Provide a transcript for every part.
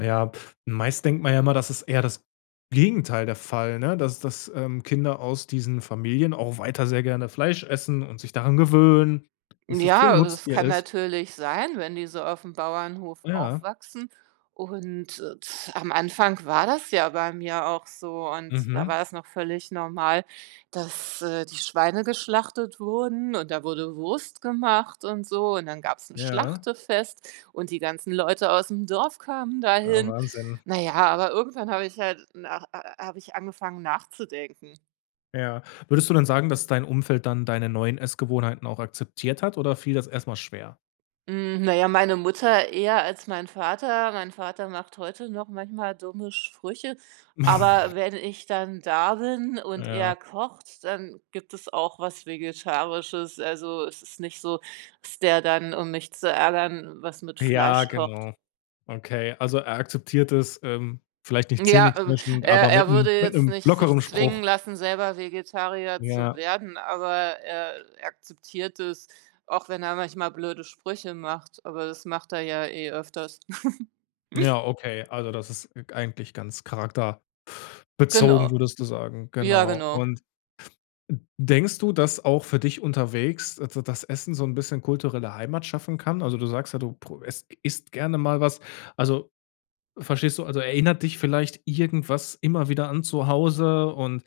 Ja, meist denkt man ja immer, das ist eher das Gegenteil der Fall, ne? Dass dass, ähm, Kinder aus diesen Familien auch weiter sehr gerne Fleisch essen und sich daran gewöhnen, dass das Tier Ja, es Nutztier kann ist. natürlich sein, wenn die so auf dem Bauernhof Ja. aufwachsen und am Anfang war das ja bei mir auch so und da Mhm. war es noch völlig normal, dass, äh, die Schweine geschlachtet wurden und da wurde Wurst gemacht und so und dann gab es 'n Ja. Schlachtefest und die ganzen Leute aus dem Dorf kamen Ja, dahin. Wahnsinn. Na ja, aber irgendwann habe ich halt nach äh, habe ich angefangen nachzudenken. Ja. Würdest du dann sagen, dass dein Umfeld dann deine neuen Essgewohnheiten auch akzeptiert hat oder fiel das erst mal schwer? Hm. Na ja, meine Mutter eher als mein Vater. Mein Vater macht heute noch manchmal dumme Sprüche, aber wenn ich dann da bin und Ja. er kocht, dann gibt es auch was Vegetarisches. Also es ist nicht so, dass der dann um mich zu ärgern was mit Ja. Fleisch kocht. Genau. Okay, also er akzeptiert es. Ähm, vielleicht nicht Ja, äh, zähneklirschend, aber er mit er 'nem würde mit jetzt 'nem nicht sich lockerem zwingen Spruch. lassen selber Vegetarier zu Ja. werden aber er akzeptiert es auch wenn er manchmal blöde Sprüche macht, aber das macht er ja eh öfters. Ja, okay, also das ist eigentlich ganz charakterbezogen, Genau. würdest du sagen, Ja genau. genau. Und de denkst du, dass auch für dich unterwegs, da dass Essen so 'n bisschen kulturelle Heimat schaffen kann? Also du sagst ja, du pro es isst gerne mal was. Also verstehst du? Also erinnert dich vielleicht irgendwas immer wieder an zu Hause und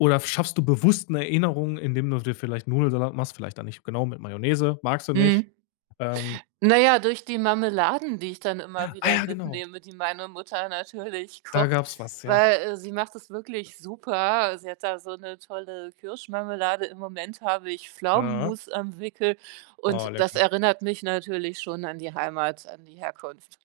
oder schaffst du bewusst 'ne Erinnerung, indem du dir vielleicht Nudelsalat machst? Vielleicht da nicht, genau mit Mayonnaise, magst du nicht. Mhm. Ähm Naja durch die Marmeladen, die ich dann immer Ah wieder ja, genau. mitnehme, die meine Mutter natürlich Da kocht, gab es was, ja. weil, äh, sie macht es wirklich super. Sie hat da so 'ne tolle Kirschmarmelade. Im Moment habe ich Aha. Pflaumenmus am Wickel Oh, und das lecker. erinnert mich natürlich schon an die Heimat, an die Herkunft.